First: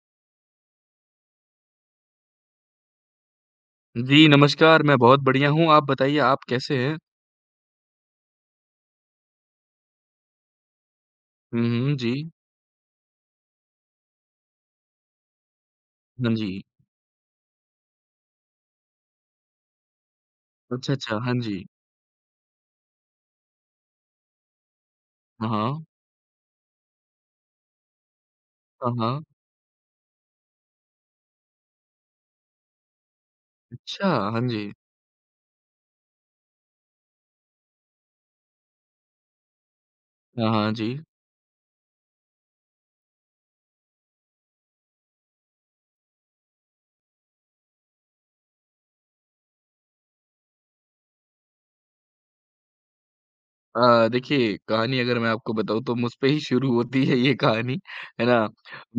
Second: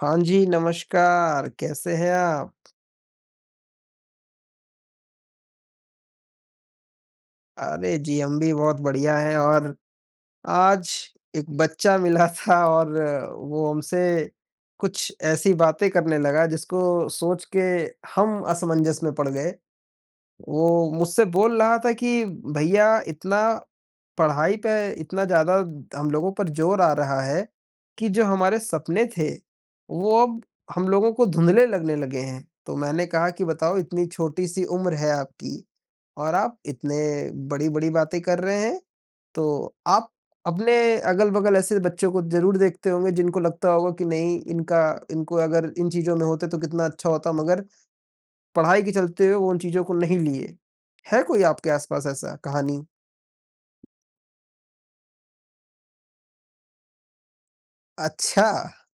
हाँ जी, नमस्कार, कैसे हैं आप? जी, नमस्कार, मैं बहुत बढ़िया हूँ, आप बताइए आप कैसे हैं? अरे जी, हम भी बहुत बढ़िया हैं और आज एक हुँ, बच्चा हुँ, मिला जी। था और वो हमसे कुछ ऐसी बातें करने हाँ लगा जी। जिसको सोच के हम असमंजस में पड़ गए। वो अच्छा, अच्छा, मुझसे हाँ बोल जी। रहा था कि भैया इतना पढ़ाई पे इतना हाँ, ज़्यादा हाँ। हम लोगों पर ज़ोर आ रहा है, कि जो हमारे हाँ, सपने हाँ। थे, वो अब हम लोगों को धुंधले लगने लगे हैं। तो मैंने कहा कि बताओ इतनी अच्छा, हाँ छोटी-सी जी। उम्र है आपकी और आप इतने बड़ी-बड़ी बातें कर रहे हैं, तो आप हाँ, हाँ, अपने जी। अगल-बगल ऐसे बच्चों को ज़रूर देखते होंगे जिनको लगता होगा कि नहीं इनका इनको अगर इन चीज़ों में होते तो कितना अच्छा होता मगर पढ़ाई के चलते हुए वो उन चीज़ों को नहीं लिए। है कोई आपके आस-पास ऐसा कहानी? देखिए कहानी अगर मैं आपको बताऊँ तो मुझ पे ही शुरू होती है ये कहानी, है ना? अच्छा!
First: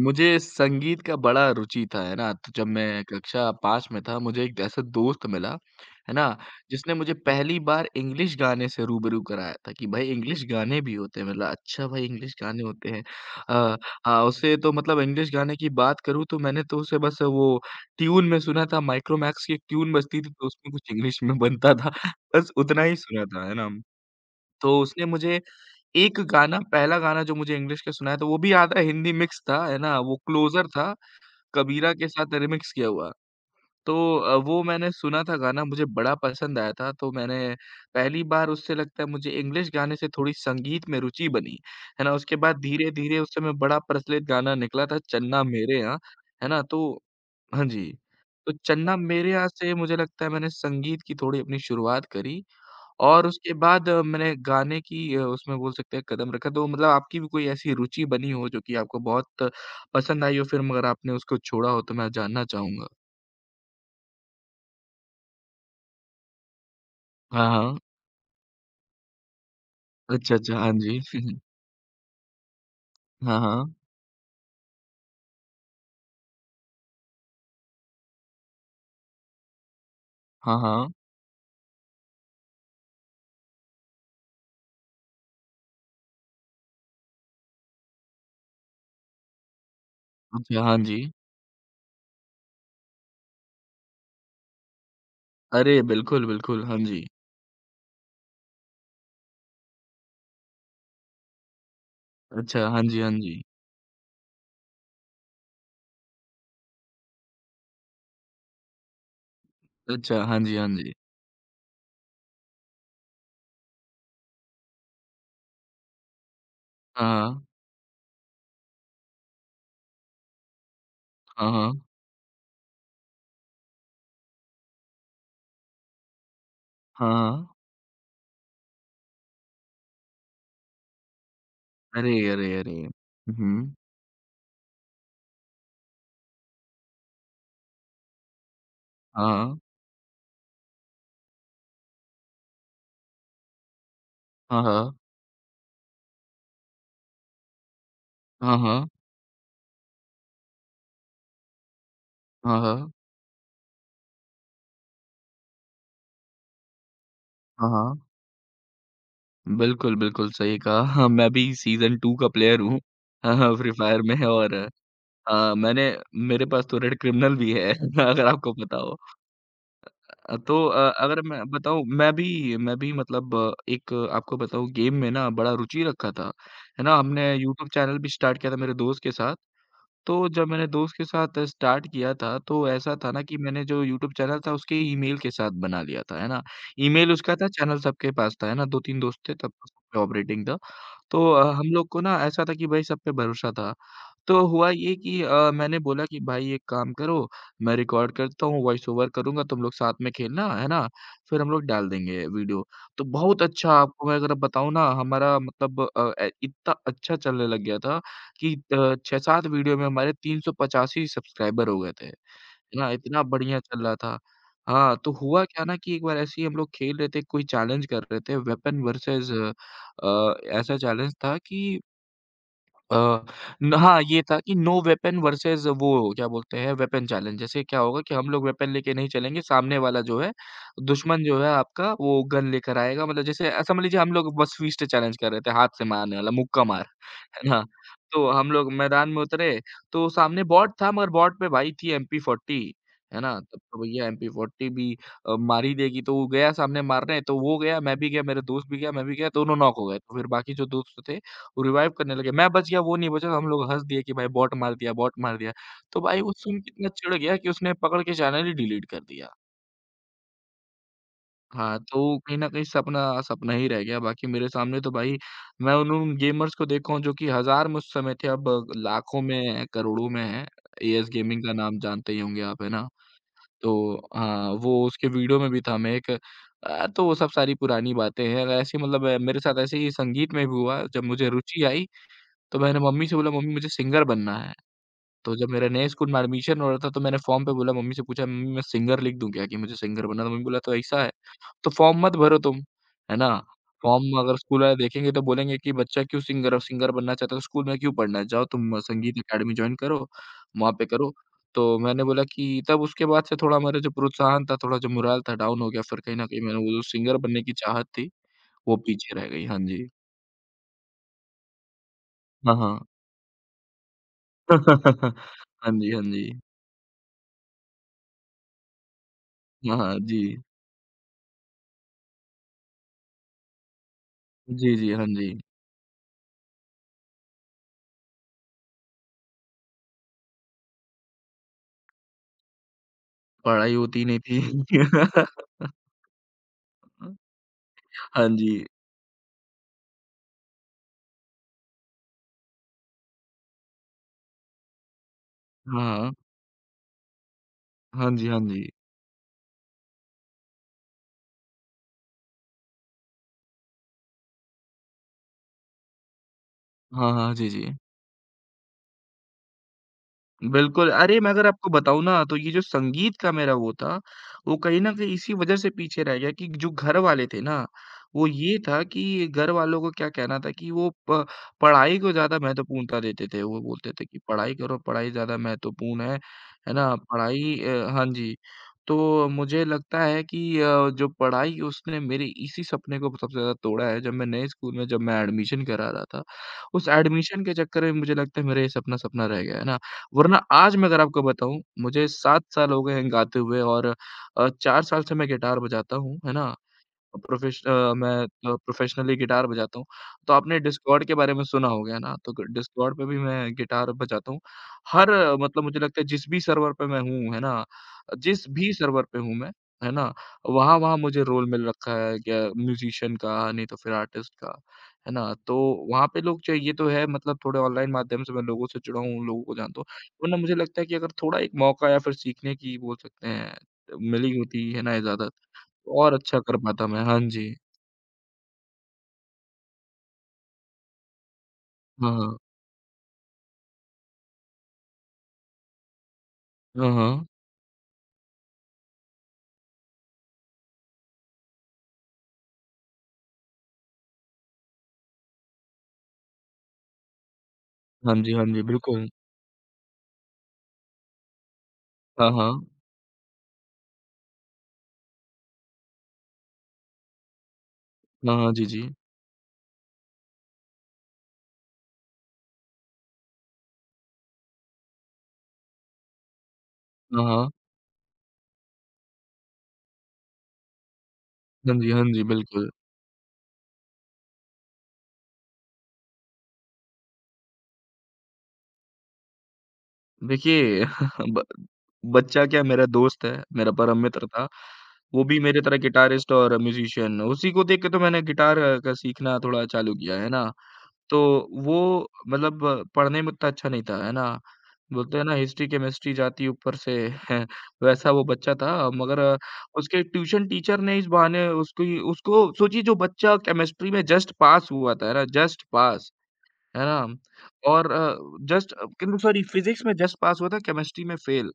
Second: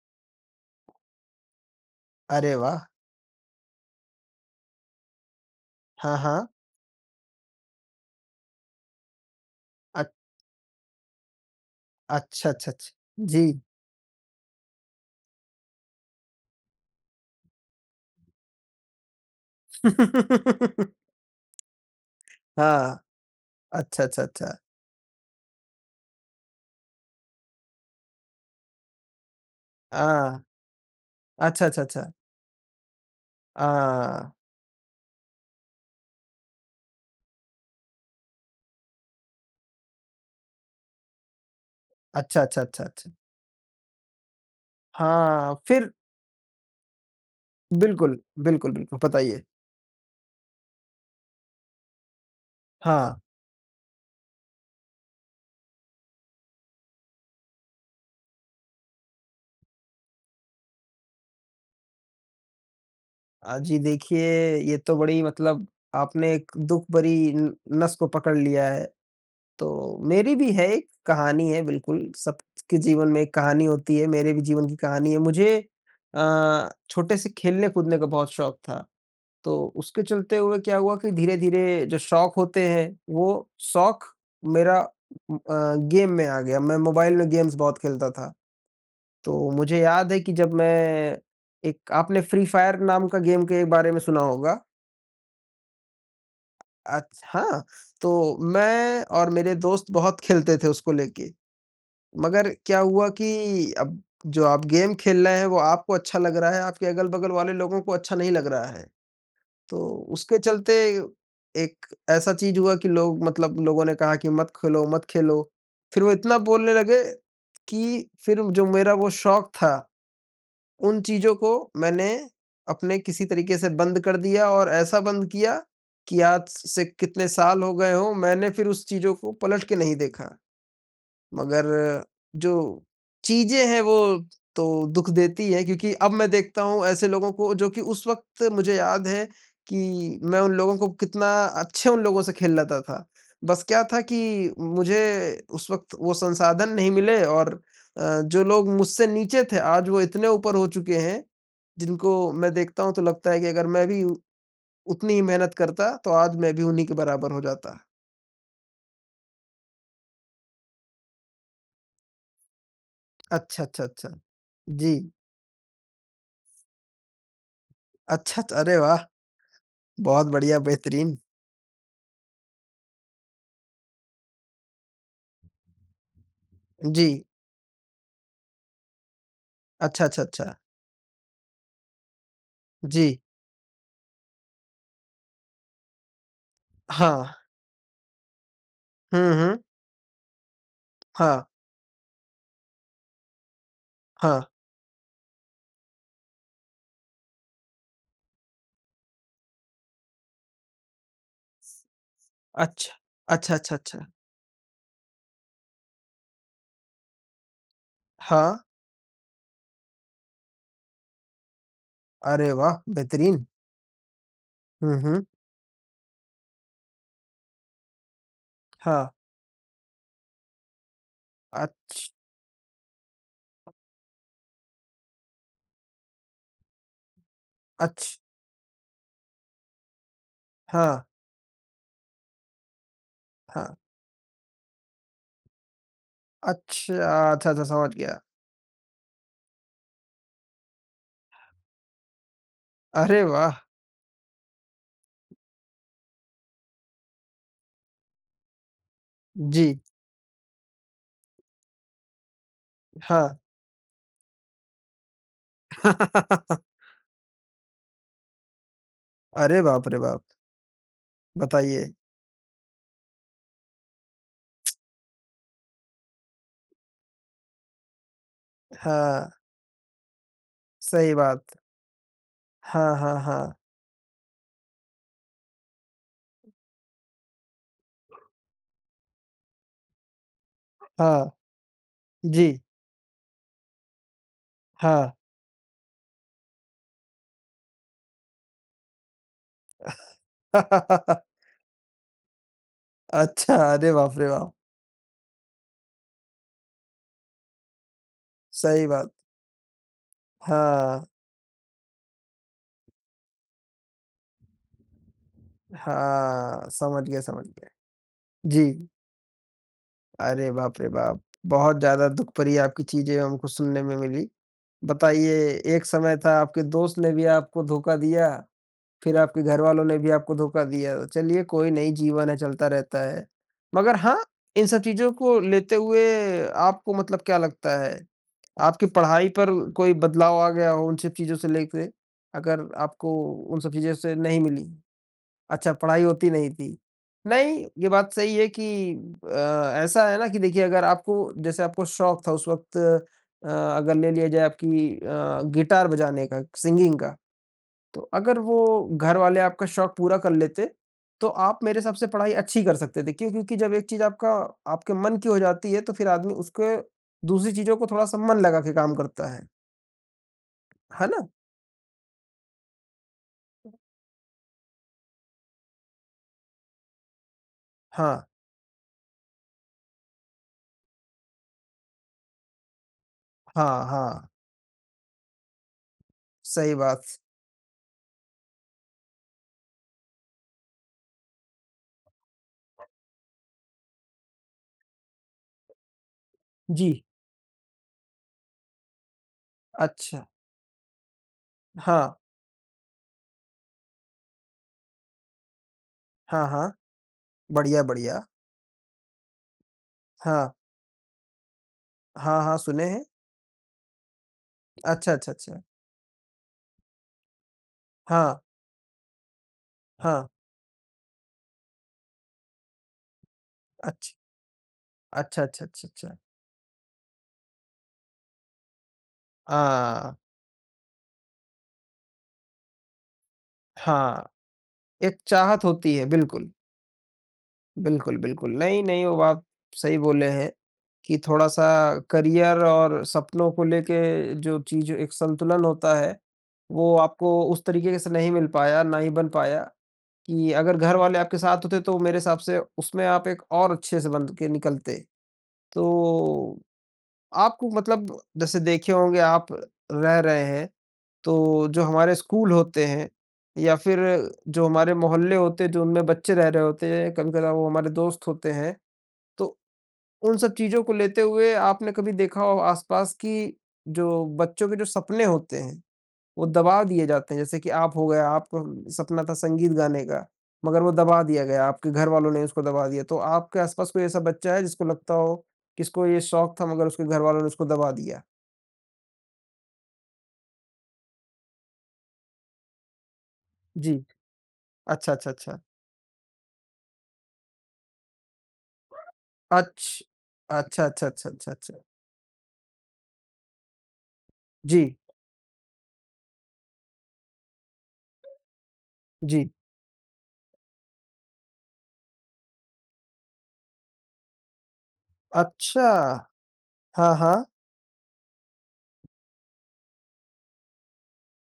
मुझे संगीत का बड़ा रुचि था, है ना? तो अरे जब वाह! मैं कक्षा 5 में था मुझे एक ऐसा दोस्त मिला, है हाँ, ना? हाँ। जिसने मुझे पहली बार इंग्लिश गाने से रूबरू कराया था कि अ भाई इंग्लिश गाने भी होते हैं। मतलब अच्छा भाई इंग्लिश अच्छा, गाने अच्छा, होते अच्छा। हैं। जी। अ, हाँ, उसे तो मतलब इंग्लिश गाने की बात करूँ तो मैंने तो उसे बस वो ट्यून में सुना था माइक्रोमैक्स की एक ट्यून बजती थी तो उसमें कुछ इंग्लिश में बनता था। बस उतना ही हाँ। सुना था, है ना? अच्छा, अच्छा, अच्छा। तो उसने मुझे एक गाना पहला गाना जो मुझे इंग्लिश का सुनाया था, वो भी याद है हिंदी मिक्स था, है ना? वो हाँ। क्लोज़र था, अच्छा, अच्छा, कबीरा के अच्छा। साथ रिमिक्स किया हुआ। तो हाँ। वो मैंने सुना था गाना, मुझे बड़ा पसंद आया था, तो मैंने पहली बार उससे लगता है मुझे इंग्लिश गाने से थोड़ी संगीत में रुचि बनी, है ना? उसके अच्छा, बाद अच्छा, अच्छा, अच्छा। धीरे-धीरे उस समय बड़ा प्रचलित गाना निकला था चन्ना हाँ, मेरे फिर यहाँ, है ना? तो हाँ जी, बिल्कुल, तो बिल्कुल, चन्ना बिल्कुल, मेरे बताइए। यहाँ से मुझे लगता है मैंने संगीत की थोड़ी अपनी शुरुआत करी हाँ। और उसके बाद मैंने गाने की उसमें बोल सकते हैं कदम रखा, तो मतलब आपकी भी कोई ऐसी रुचि बनी हो जो कि आपको बहुत पसंद आई हो फ़िल्म अगर आपने उसको छोड़ा हो तो मैं जानना चाहूँगा? जी देखिए, ये तो बड़ी मतलब आपने एक दुःख भरी हाँ, न हाँ। नस को पकड़ लिया है। तो मेरी अच्छा, भी अच्छा, है हाँ एक जी। कहानी है बिल्कुल, सबके जीवन में एक हाँ, कहानी हाँ। होती है, मेरे भी जीवन की कहानी है। मुझे छोटे से खेलने-कूदने का बहुत शौक था, तो उसके चलते हुए हाँ, क्या हाँ। हुआ कि धीरे-धीरे जो शौक होते हैं, वो शौक मेरा गेम में आ गया। मैं मोबाइल में गेम्स बहुत खेलता था, तो मुझे याद है कि जब अच्छा, हाँ जी। मैं एक आपने फ्री फायर नाम का गेम के बारे में सुना होगा? अरे! बिल्कुल, बिल्कुल, हाँ जी। अच हाँ, तो मैं और मेरे दोस्त बहुत खेलते थे उसको लेके। मगर अच्छा, क्या हाँ जी, हुआ हाँ जी। कि अब जो आप गेम खेल रहे हैं वो आपको अच्छा लग रहा है, आपके अगल-बगल वाले लोगों को अच्छा नहीं लग रहा है। तो अच्छा, उसके हाँ जी, हाँ चलते जी। एक ऐसा चीज़ हुआ कि लोग मतलब लोगों ने कहा कि मत खेलो, मत खेलो। फिर वो इतना बोलने लगे हाँ, हाँ। कि फिर जो मेरा वो शौक था, उन चीज़ों को हाँ, हाँ। मैंने अपने किसी तरीके से बंद कर दिया और ऐसा बंद किया कि आज से हाँ, कितने हाँ। साल हो गए हों, मैंने फिर उस चीज़ों को पलट के नहीं देखा। मगर अरे, अरे, जो अरे! हुँ, चीज़ें हुँ। हैं वो तो दुःख देती हैं क्योंकि अब मैं देखता हूँ ऐसे लोगों को जो कि उस वक़्त मुझे याद है हाँ, कि मैं उन लोगों को कितना अच्छे उन लोगों से खेल लेता था। बस क्या था कि हाँ। मुझे उस वक़्त वो संसाधन नहीं मिले और जो हाँ, लोग हाँ। मुझसे नीचे थे आज वो इतने ऊपर हो चुके हैं, जिनको मैं हाँ, देखता हाँ। हूँ तो लगता है कि अगर मैं भी उतनी ही मेहनत करता तो आज मैं भी उन्हीं के बराबर हो हाँ, जाता। हाँ। हाँ, हाँ। बिल्कुल, बिल्कुल सही कहा। हाँ, मैं भी सीज़न 2 का प्लेयर हूँ। हाँ, हाँ, अच्छा, फ्री अच्छा, फायर अच्छा। में और जी। अ, मैंने मेरे पास तो रेड क्रिमिनल भी है अगर अच्छा, आपको अच्छा, पता अरे हो। वाह! बहुत बढ़िया, बेहतरीन। अगर मैं बताऊँ मैं भी मतलब एक आपको बताऊँ गेम में ना बड़ा रुचि रखा था, है ना? जी। हमने यूट्यूब चैनल भी स्टार्ट किया था मेरे दोस्त के साथ। अच्छा, अच्छा, तो जब अच्छा। मैंने दोस्त के साथ स्टार्ट किया था तो ऐसा था जी। ना कि मैंने जो यूट्यूब चैनल था उसके ईमेल के साथ बना लिया था, है ना? ईमेल हाँ। उसका था, चैनल सबके पास था, है ना? 2-3 दोस्त हुँ, थे तब हुँ। तो सब पे ऑपरेटिंग था। तो हाँ, हम लोग को ना ऐसा था कि भाई सब पे भरोसा था। हाँ। तो हुआ ये कि मैंने बोला कि भाई एक काम करो, मैं रिकॉर्ड करता हूँ, वॉइस ओवर करूँगा, तुम लोग साथ में खेलना, है ना? फिर हम लोग डाल देंगे वीडियो। अच्छा। तो बहुत अच्छा, अच्छा अच्छा, अच्छा। आपको मैं अगर बताऊँ ना हमारा मतलब अ, ए इतना अच्छा चलने लग गया था हाँ। कि 6-7 वीडियो में हमारे 385 सब्सक्राइबर हो गए थे। अरे वाह! है ना, इतना बेहतरीन। बढ़िया चल रहा था। हुँ, हाँ, तो हुँ। हुआ क्या ना कि एक बार ऐसे ही हम लोग खेल रहे थे, कोई चैलेंज कर रहे थे, वेपन हाँ। वर्सेस ऐसा चैलेंज था कि अच्छ अ, न हाँ, ये था कि नो वेपन वर्सेस वो क्या बोलते हैं वेपन चैलेंज। जैसे क्या होगा कि अच्छ हम लोग वेपन लेके नहीं चलेंगे, सामने वाला जो है, हाँ, दुश्मन जो है आपका वो गन लेकर आएगा। मतलब जैसे हाँ। समझ लीजिए हम लोग बस फिस्ट चैलेंज कर रहे थे, हाथ से मारने वाला मुक्का मार, अच्छा, अच्छा, है अच्छा ना? समझ गया। तो हम लोग मैदान में उतरे, तो सामने बॉट था मगर बॉट पे भाई थी एमपी 40। है अरे ना? तब वाह! तो भैया एमपी 40 भी मार ही देगी। तो वो गया सामने मारने, तो वो गया, मैं भी गया, मेरा दोस्त भी गया, मैं भी गया, दोनों जी। नॉक हो गए। तो फिर बाकी जो दोस्त थे रिवाइव करने लगे, मैं बच गया वो नहीं बचा, हाँ। हम लोग हँस दिए कि भाई बॉट मार दिया बॉट मार दिया। तो भाई वो सुन के इतना चिढ़ गया कि उसने पकड़ के चैनल ही डिलीट कर दिया। अरे बाप रे बाप! हाँ, बताइए। तो कहीं न कहीं सपना सपना ही रह गया, बाकी मेरे सामने तो भाई मैं उन उन गेमर्स को देखा हूँ जो कि हज़ार में उस समय थे, अब लाखों हाँ, में हैं, करोड़ों में हैं। एएस सही गेमिंग का बात। नाम जानते ही होंगे आप, है ना? हाँ, हाँ, हाँ। तो हाँ, वो उसके वीडियो में भी था मैं एक तो वो सब सारी पुरानी बातें हैं। ऐसी मतलब मेरे साथ ऐसे ही संगीत में भी हुआ, जब मुझे हाँ। रुचि आई तो जी। मैंने मम्मी से बोला मम्मी मुझे सिंगर बनना है। हाँ। तो जब मेरा नए स्कूल में एडमिशन हो रहा था तो मैंने फॉर्म पे बोला मम्मी से पूछा मम्मी मैं सिंगर लिख दूँ क्या कि मुझे सिंगर बनना है? तो मम्मी बोला तो ऐसा है, तो फॉर्म मत भरो तुम, है ना? अच्छा, अरे बाप फॉर्म रे अगर बाप! स्कूल वाले देखेंगे तो बोलेंगे कि बच्चा क्यों सिंगर सिंगर बनना चाहता है तो स्कूल में क्यों पढ़ना है? जाओ तुम सही बात। संगीत अकेडमी जॉइन करो, वहाँ पे हाँ, करो। तो मैंने बोला कि तब उसके बाद से थोड़ा मेरा जो प्रोत्साहन था, थोड़ा जो मोरल था डाउन हो गया फिर कहीं न कहीं मैंने हाँ, वो जो समझ सिंगर गया, बनने समझ की गया। चाहत थी, वो जी, पीछे रह गई। हाँ जी। अरे बाप रे बाप! बहुत ज़्यादा दुःख भरी हाँ, हाँ। आपकी चीज़ें हमको सुनने में मिली। बताइए, हाँ एक जी, हाँ समय जी। था आपके दोस्त ने भी आपको धोखा दिया, फिर आपके हाँ, घरवालों ने हाँ। भी आपको जी। धोखा दिया। तो चलिए कोई नहीं, जीवन है, चलता रहता है। मगर हाँ, इन जी, सब जी। हाँ चीज़ों जी। को लेते हुए आपको मतलब क्या लगता है, आपकी पढ़ाई पर कोई बदलाव आ गया हो उन सब चीज़ों से लेके, अगर आपको उन सब पढ़ाई चीज़ों होती से नहीं नहीं थी। मिली? अच्छा, पढ़ाई होती नहीं थी। नहीं, ये बात हाँ सही है कि जी। ऐसा है ना कि देखिए अगर आपको जैसे आपको शौक था उस वक़्त अगर ले लिया जाए आपकी गिटार हाँ, हाँ। बजाने का, सिंगिंग का, तो हाँ जी, अगर हाँ जी। वो घर वाले आपका शौक पूरा कर लेते, तो आप मेरे हिसाब से पढ़ाई अच्छी कर सकते थे। क्यों? क्योंकि जब एक चीज़ आपका आपके मन की हो जाती है, तो फिर आदमी उसके हाँ, हाँ। जी, दूसरी जी। चीज़ों को थोड़ा-सा मन लगा के काम करता है। बिल्कुल, है अरे ना? मैं अगर आपको बताऊँ ना तो ये जो संगीत का मेरा वो था, वो कहीं न कहीं इसी वज़ह से पीछे रह गया कि जो घर वाले थे ना, हाँ, वो ये था कि घर वालों को क्या कहना था कि वो प पढ़ाई को ज़्यादा महत्वपूर्णता देते थे। वो हाँ, बोलते थे कि हाँ। पढ़ाई करो, पढ़ाई ज़्यादा महत्वपूर्ण है सही ना? बात। हाँ जी, तो मुझे लगता है कि जो पढ़ाई उसने मेरे इसी सपने को सबसे ज़्यादा तोड़ा है। जब मैं नए स्कूल में जब मैं एडमिशन करा रहा था, उस जी, एडमिशन के चक्कर में मुझे लगता है मेरा ये सपना सपना रह गया, है ना? अच्छा। वरना आज मैं अगर आपको बताऊँ हाँ। मुझे 7 साल हो गए हैं गाते हुए और 4 साल से मैं गिटार बजाता हूँ, है हाँ, ना? हाँ। प्रोफेश अ, बढ़िया, मैं बढ़िया। प्रोफेशनली गिटार बजाता हूँ। तो हाँ। आपने डिस्कॉर्ड के बारे में सुना हो गया ना, तो हाँ, ग हाँ, सुने डिस्कॉर्ड हैं। पे भी मैं गिटार बजाता हूँ। हर अच्छा, अच्छा, अच्छा। मतलब मुझे लगता है जिस भी सर्वर पे मैं हूँ, है ना? हाँ, जिस भी सर्वर पे हूँ मैं, है ना? हाँ। वहाँ-वहाँ मुझे रोल मिल रखा है क्या म्यूज़िशियन का, नहीं तो फिर अच्छ आर्टिस्ट का, है ना? अच्छा, तो अच्छा, अच्छा, वहाँ अच्छा। पे लोग चाहिए ये तो है मतलब थोड़े ऑनलाइन माध्यम से मैं लोगों से जुड़ा हूँ, लोगों को जानता हूँ। आ, वरना मुझे लगता है कि अगर थोड़ा एक मौका या फिर सीखने की बोल सकते हैं, हाँ, मिली होती है ना एक इजाज़त चाहत होती है, और अच्छा बिल्कुल। कर पाता मैं, हाँ जी। बिल्कुल, बिल्कुल। नहीं, नहीं, वो आप सही बोले हैं कि थोड़ा-सा हाँ, हाँ। करियर और सपनों को लेके जो चीज़ एक संतुलन होता है, हाँ, वो हाँ। आपको उस तरीके से नहीं मिल पाया, ना ही बन पाया कि अगर घर वाले आपके साथ होते, तो मेरे हिसाब से उसमें आप एक और अच्छे से बन के निकलते। तो आपको हाँ मतलब जी, हाँ जैसे जी, देखे बिल्कुल। होंगे आप रह रहे हैं, तो जो हमारे हाँ, स्कूल हाँ। होते हैं या फिर जो हमारे मोहल्ले होते हैं, जो उनमें बच्चे रह रहे होते हैं, कभी-कभार वो हमारे दोस्त हाँ, हाँ, होते जी, हैं, जी। तो उन सब चीज़ों को लेते हुए आपने कभी देखा हो आस-पास की जो बच्चों के जो सपने होते हैं, वो दबा दिए हाँ, जाते हैं। हाँ। जैसे कि आप हो गए, आपको सपना था संगीत गाने का, मगर वो दबा दिया गया, हाँ आपके जी, हाँ घर जी, वालों ने उसको बिल्कुल। दबा दिया। तो आपके आस-पास कोई ऐसा बच्चा है जिसको लगता हो कि इसको ये शौक था मगर उसके घर वालों ने उसको दबा दिया? देखिए ब बच्चा क्या मेरा दोस्त है, मेरा जी। परम मित्र था। अच्छा, वो अच्छा, भी अच्छा। मेरी तरह गिटारिस्ट और म्यूज़िशियन, उसी को देख के तो मैंने गिटार का सीखना थोड़ा अच्छ चालू किया, है ना? अच्छा, अच्छा, तो अच्छा, अच्छा, अच्छा। वो मतलब पढ़ने में उतना अच्छा नहीं था, है ना? जी, बोलते हैं ना हिस्ट्री, केमिस्ट्री जाती ऊपर से वैसा वो बच्चा था मगर जी। उसके ट्यूशन टीचर ने इस बहाने उसकी उसको सोचिए जो बच्चा केमिस्ट्री में जस्ट पास हुआ था, है ना? जस्ट अच्छा। पास। है ना? हाँ, हाँ। और अ, जस्ट किन सॉरी फिज़िक्स में जस्ट पास हुआ था, केमिस्ट्री में फेल।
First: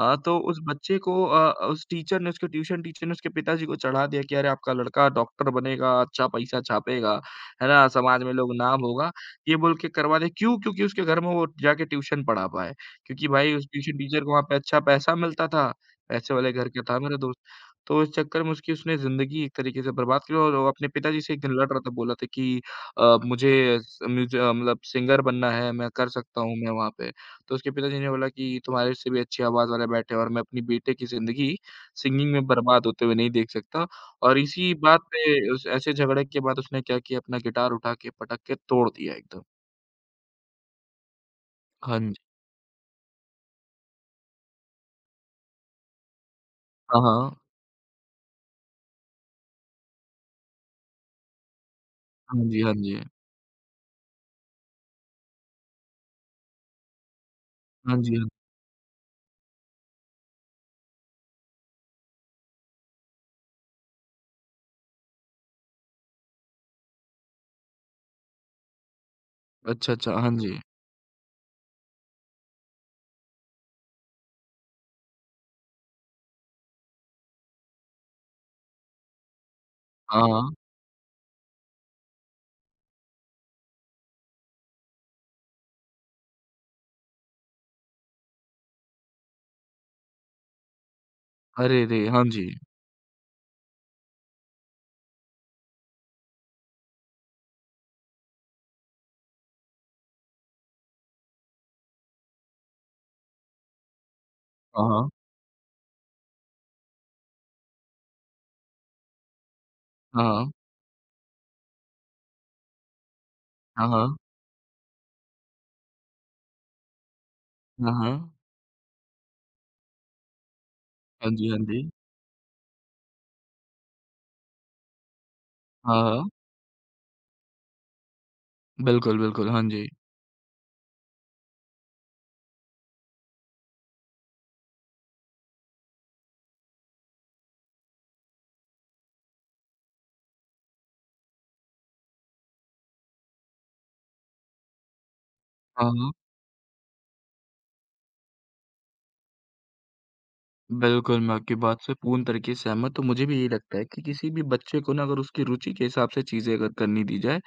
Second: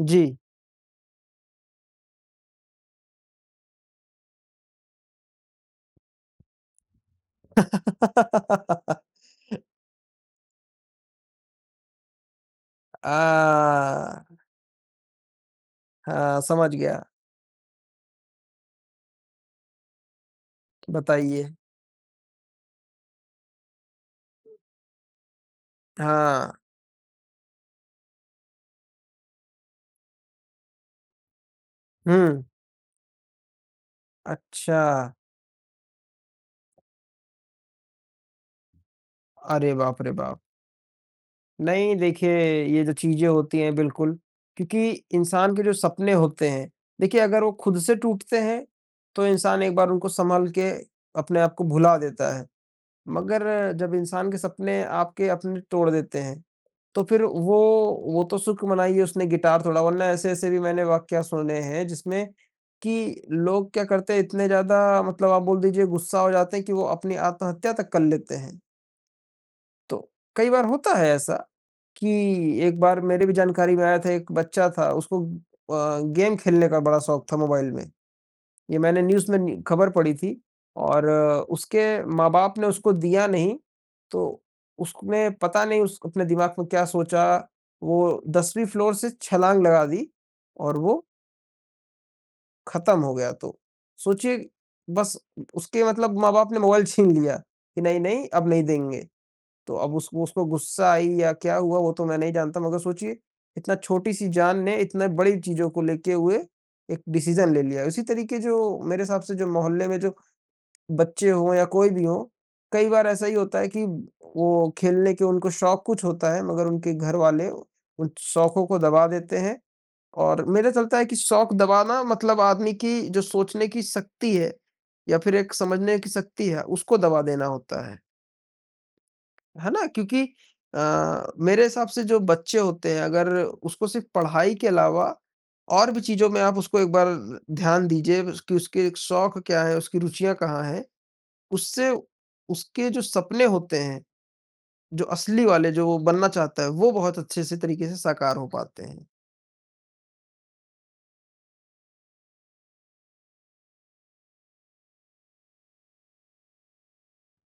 जी। तो उस बच्चे को अ, उस टीचर ने उसके ट्यूशन टीचर ने उसके पिताजी को चढ़ा दिया कि अरे आपका लड़का डॉक्टर बनेगा, अच्छा पैसा छापेगा, है ना? समाज में लोग नाम होगा। ये बोल के करवा दिया क्यों? क्योंकि उसके घर में वो जाके ट्यूशन पढ़ा पाए। अ, क्योंकि भाई उस ट्यूशन टीचर को वहाँ पे अच्छा पैसा मिलता था, पैसे हाँ, वाले घर समझ का था गया। मेरा दोस्त। तो इस चक्कर में उसकी उसने ज़िंदगी एक तरीके से बर्बाद की और वो अपने पिताजी से एक बताइए। दिन लड़ रहा था, बोला था कि मुझे मतलब सिंगर बनना है, मैं कर सकता हाँ। हूँ मैं वहाँ पे। तो उसके पिताजी ने बोला कि तुम्हारे से भी अच्छी आवाज़ वाले बैठे हैं और मैं अपनी बेटे की ज़िंदगी सिंगिंग हुँ। में बर्बाद होते हुए नहीं देख सकता। और इसी अच्छा। बात पे उस ऐसे झगड़े के बाद उसने क्या किया अपना गिटार उठा के पटक के तोड़ दिया एकदम। अरे बाप रे बाप! नहीं हाँ जी। देखिए, ये जो चीज़ें होती हैं बिल्कुल, क्योंकि इंसान के जो सपने होते हैं, हाँ, देखिए हाँ। अगर वो खुद से टूटते हैं, तो इंसान एक बार उनको सँभल के अपने आप को भुला देता हाँ है। जी, हाँ जी। मगर जब इंसान के सपने आपके अपने तोड़ देते हैं, तो फिर वो हाँ जी, वो हाँ। तो सुख मनाई उसने गिटार तोड़ा वरना ऐसे-ऐसे भी मैंने वाकया सुने हैं जिसमें कि लोग क्या करते हैं इतने ज़्यादा मतलब आप बोल दीजिए गुस्सा हो जाते हैं कि वो अपनी आत्महत्या तक कर लेते हैं। अच्छा, तो अच्छा। हाँ कई जी। बार होता है ऐसा कि एक बार मेरे भी जानकारी में आया था एक बच्चा था उसको गेम खेलने का बड़ा शौक था मोबाइल में। ये मैंने न्यूज़ में न्यू खबर पड़ी हाँ, थी हाँ। और उसके माँ-बाप ने उसको दिया नहीं, तो उसने पता नहीं उस अपने दिमाग में क्या सोचा, वो 10वीं फ्लोर से छलांग लगा दी और वो अरे रे! हाँ जी। खत्म हो गया तो। सोचिए बस उसके मतलब माँ-बाप ने मोबाइल छीन लिया कि नहीं, नहीं अब नहीं देंगे। तो अब उसको उसको गुस्सा आई या क्या हुआ वो तो मैं नहीं जानता मगर सोचिए इतना छोटी-सी जान ने हाँ, इतने हाँ। बड़ी चीज़ों को लेके हुए एक डिसीज़न ले लिया। उसी तरीके जो मेरे हिसाब से जो मोहल्ले में जो हाँ, हाँ। बच्चे हों या कोई भी हो, कई बार ऐसा ही होता है कि हाँ, हाँ। वो खेलने के उनको शौक कुछ होता है मगर उनके घर वाले हाँ, उन हाँ। शौकों को दबा देते हैं और मेरा चलता है कि हाँ जी, शौक हाँ जी। दबाना मतलब आदमी की जो सोचने की शक्ति है या फिर एक समझने हाँ, की हाँ। शक्ति है उसको दबा देना होता बिल्कुल, बिल्कुल। हाँ है ना? जी। क्योंकि मेरे हिसाब से जो बच्चे होते हैं अगर उसको सिर्फ़ पढ़ाई के अलावा और भी चीज़ों में आप उसको एक बार ध्यान दीजिए कि उसके शौक क्या है, उसकी रुचियाँ कहाँ हैं? उससे उसके जो सपने होते हैं, जो असली वाले जो हाँ, वो हाँ। बनना चाहता है, वो बहुत अच्छे से तरीके से साकार हो पाते हैं। बिल्कुल, मैं आपकी बात से पूर्ण तरीके से सहमत हूँ। मुझे भी यही लगता है कि किसी भी बच्चे को ना अगर उसकी रुचि के हिसाब से चीज़ें अगर करनी दी जाए,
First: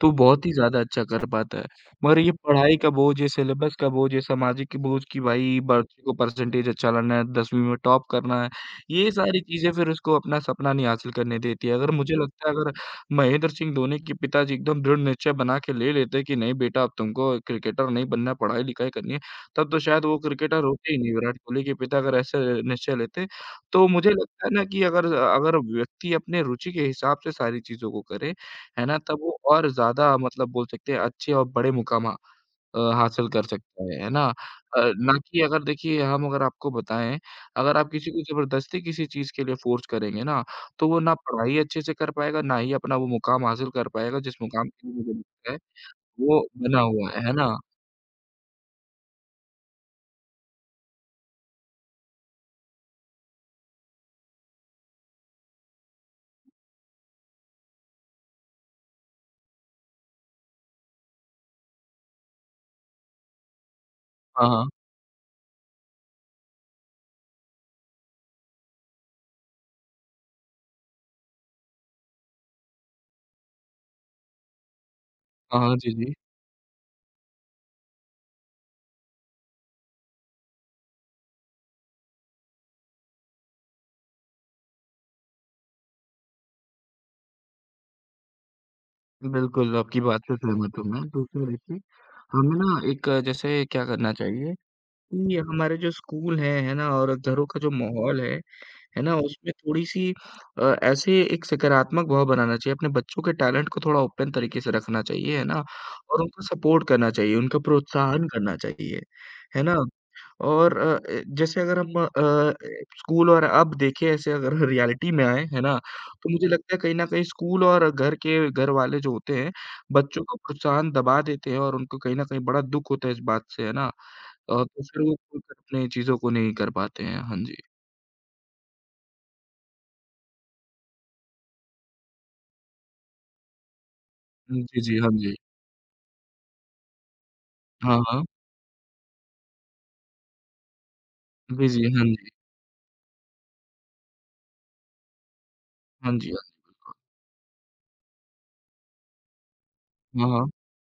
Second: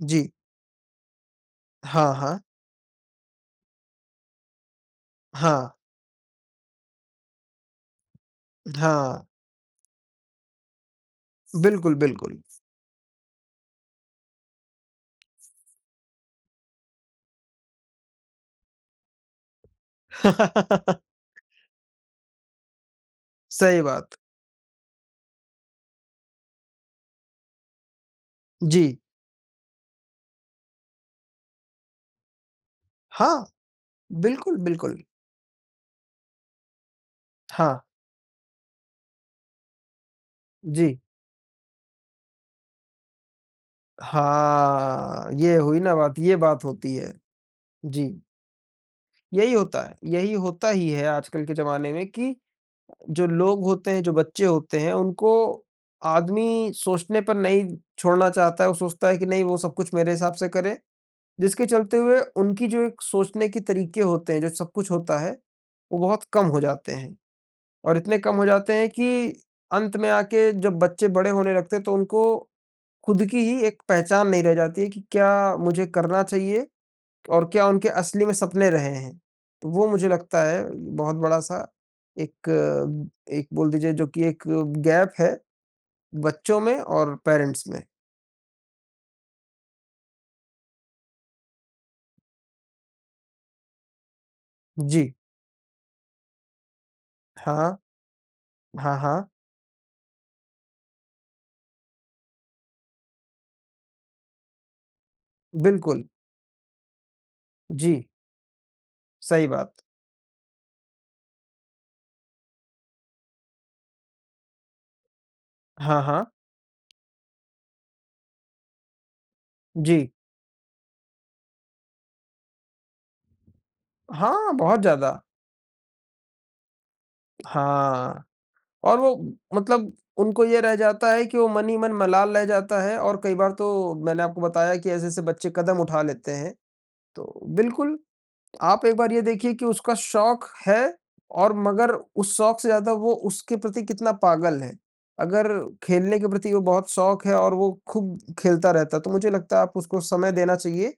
तो जी। बहुत ही ज़्यादा अच्छा कर पाता है। हाँ, मगर ये हाँ। पढ़ाई का बोझ, ये सिलेबस का बोझ, ये सामाजिक बोझ कि भाई हाँ, बच्चे को परसेंटेज अच्छा लाना है, 10वीं में टॉप करना है, ये हाँ। सारी चीज़ें फिर उसको अपना सपना नहीं हासिल करने देती है। अगर बिल्कुल, मुझे बिल्कुल। लगता है अगर महेंद्र सिंह धोनी के पिताजी एकदम दृढ़ निश्चय बना के ले लेते कि नहीं बेटा अब तुमको क्रिकेटर नहीं बनना है, पढ़ाई-लिखाई करनी है, तब तो शायद वो क्रिकेटर होते ही नहीं। विराट कोहली के पिता अगर ऐसे निश्चय लेते, सही तो मुझे बात। लगता है ना कि अगर अगर व्यक्ति अपने रुचि के हिसाब से सारी चीज़ों को करे, जी। है ना? तब वो और ज़्यादा मतलब बोल सकते हैं अच्छे और बड़े मुकाम हासिल हाँ, कर सकता है ना? बिल्कुल, अ, बिल्कुल। ना कि अगर देखिए हम अगर आपको बताएँ, अगर हाँ, आप किसी को ज़बरदस्ती किसी चीज़ के लिए फ़ोर्स करेंगे ना, तो जी। वो ना पढ़ाई अच्छे से कर पाएगा, ना ही अपना वो मुकाम हासिल कर पाएगा जिस मुकाम के लिए मुझे हाँ, लगता ये है हुई ना बात, ये वो बात बना होती हुआ है। है ना? जी, यही होता है, यही होता ही है आजकल के ज़माने में कि जो लोग होते हैं, जो बच्चे होते हैं, उनको आदमी सोचने पर नहीं छोड़ना चाहता है। वो सोचता है कि नहीं वो सब कुछ मेरे हिसाब से करे, जिसके चलते हुए उनकी जो एक सोचने के तरीके होते हैं, हाँ, जो हाँ। सब कुछ होता है, वो बहुत कम हो जाते हैं। और इतने कम हो जाते हैं कि अंत में आके जब बच्चे बड़े होने लगते हैं, तो उनको खुद की ही एक पहचान नहीं रह जाती है कि क्या हाँ, हाँ, मुझे जी, जी। करना चाहिए और क्या उनके असली में सपने रहे हैं। तो वो मुझे लगता है बहुत बड़ा-सा एक एक बोल दीजिए जो कि एक गैप है बच्चों में और पेरेंट्स में। बिल्कुल, आपकी बात से सहमत हूँ मैं। दूसरा देखिए, हमें ना जैसे क्या करना चाहिए जी। कि हमारे जो स्कूल हैं, है ना? और घरों का जो हाँ, माहौल हाँ, है ना? हाँ। उसमें थोड़ी-सी ऐसे एक सकारात्मक भाव बनाना चाहिए, अपने बच्चों के टैलेंट को थोड़ा ओपन तरीके से रखना चाहिए, है ना? बिल्कुल। और उनको सपोर्ट करना चाहिए, उनका जी, प्रोत्साहन करना चाहिए, सही है बात। ना? और अ अ, जैसे अगर हम अ, स्कूल और अब देखें ऐसे अगर रियलिटी में आएँ, है ना? हाँ, हाँ। तो मुझे लगता है कहीं न कहीं स्कूल और घर वाले जो होते हैं, जी। बच्चों को प्रोत्साहन दबा देते हैं और उनको कहीं न कहीं बड़ा दुःख होता है इस बात से, है ना? हाँ, बहुत तो फिर वो ज़्यादा। खुलकर अपनी चीज़ों को नहीं कर पाते हैं। हाँ जी। हाँ, और वो मतलब उनको ये रह जाता है कि वो मन ही मन मलाल रह जाता है और कई बार तो मैंने आपको बताया जी, कि जी। हाँ ऐसे-ऐसे जी। बच्चे कदम उठा लेते हैं। तो बिल्कुल हाँ, हाँ। आप एक बार ये देखिए कि उसका शौक है और जी, जी। मगर हाँ जी। उस शौक से ज़्यादा वो उसके प्रति कितना पागल है। अगर हाँ खेलने के जी, प्रति वो हाँ। बहुत शौक है और वो खूब खेलता रहता है, तो मुझे लगता है आप उसको हाँ, समय हाँ। देना चाहिए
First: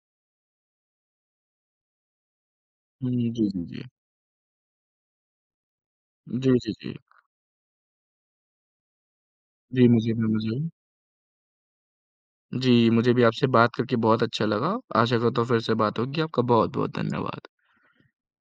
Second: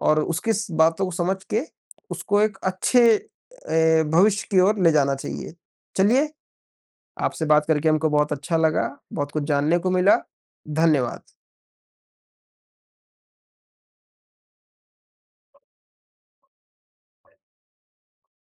और उसकी स बातों को समझ के उसको एक अच्छे हुँ, जी, जी, जी। भविष्य की ओर ले जाना चाहिए। चलिए, जी, जी, जी। आपसे बात करके हमको बहुत अच्छा लगा, बहुत कुछ जानने जी, को मुझे मिला। भी मुझे धन्यवाद। जी, मुझे भी आपसे बात करके बहुत अच्छा लगा। आशा करता हूँ फिर से बात होगी। आपका बहुत-बहुत धन्यवाद।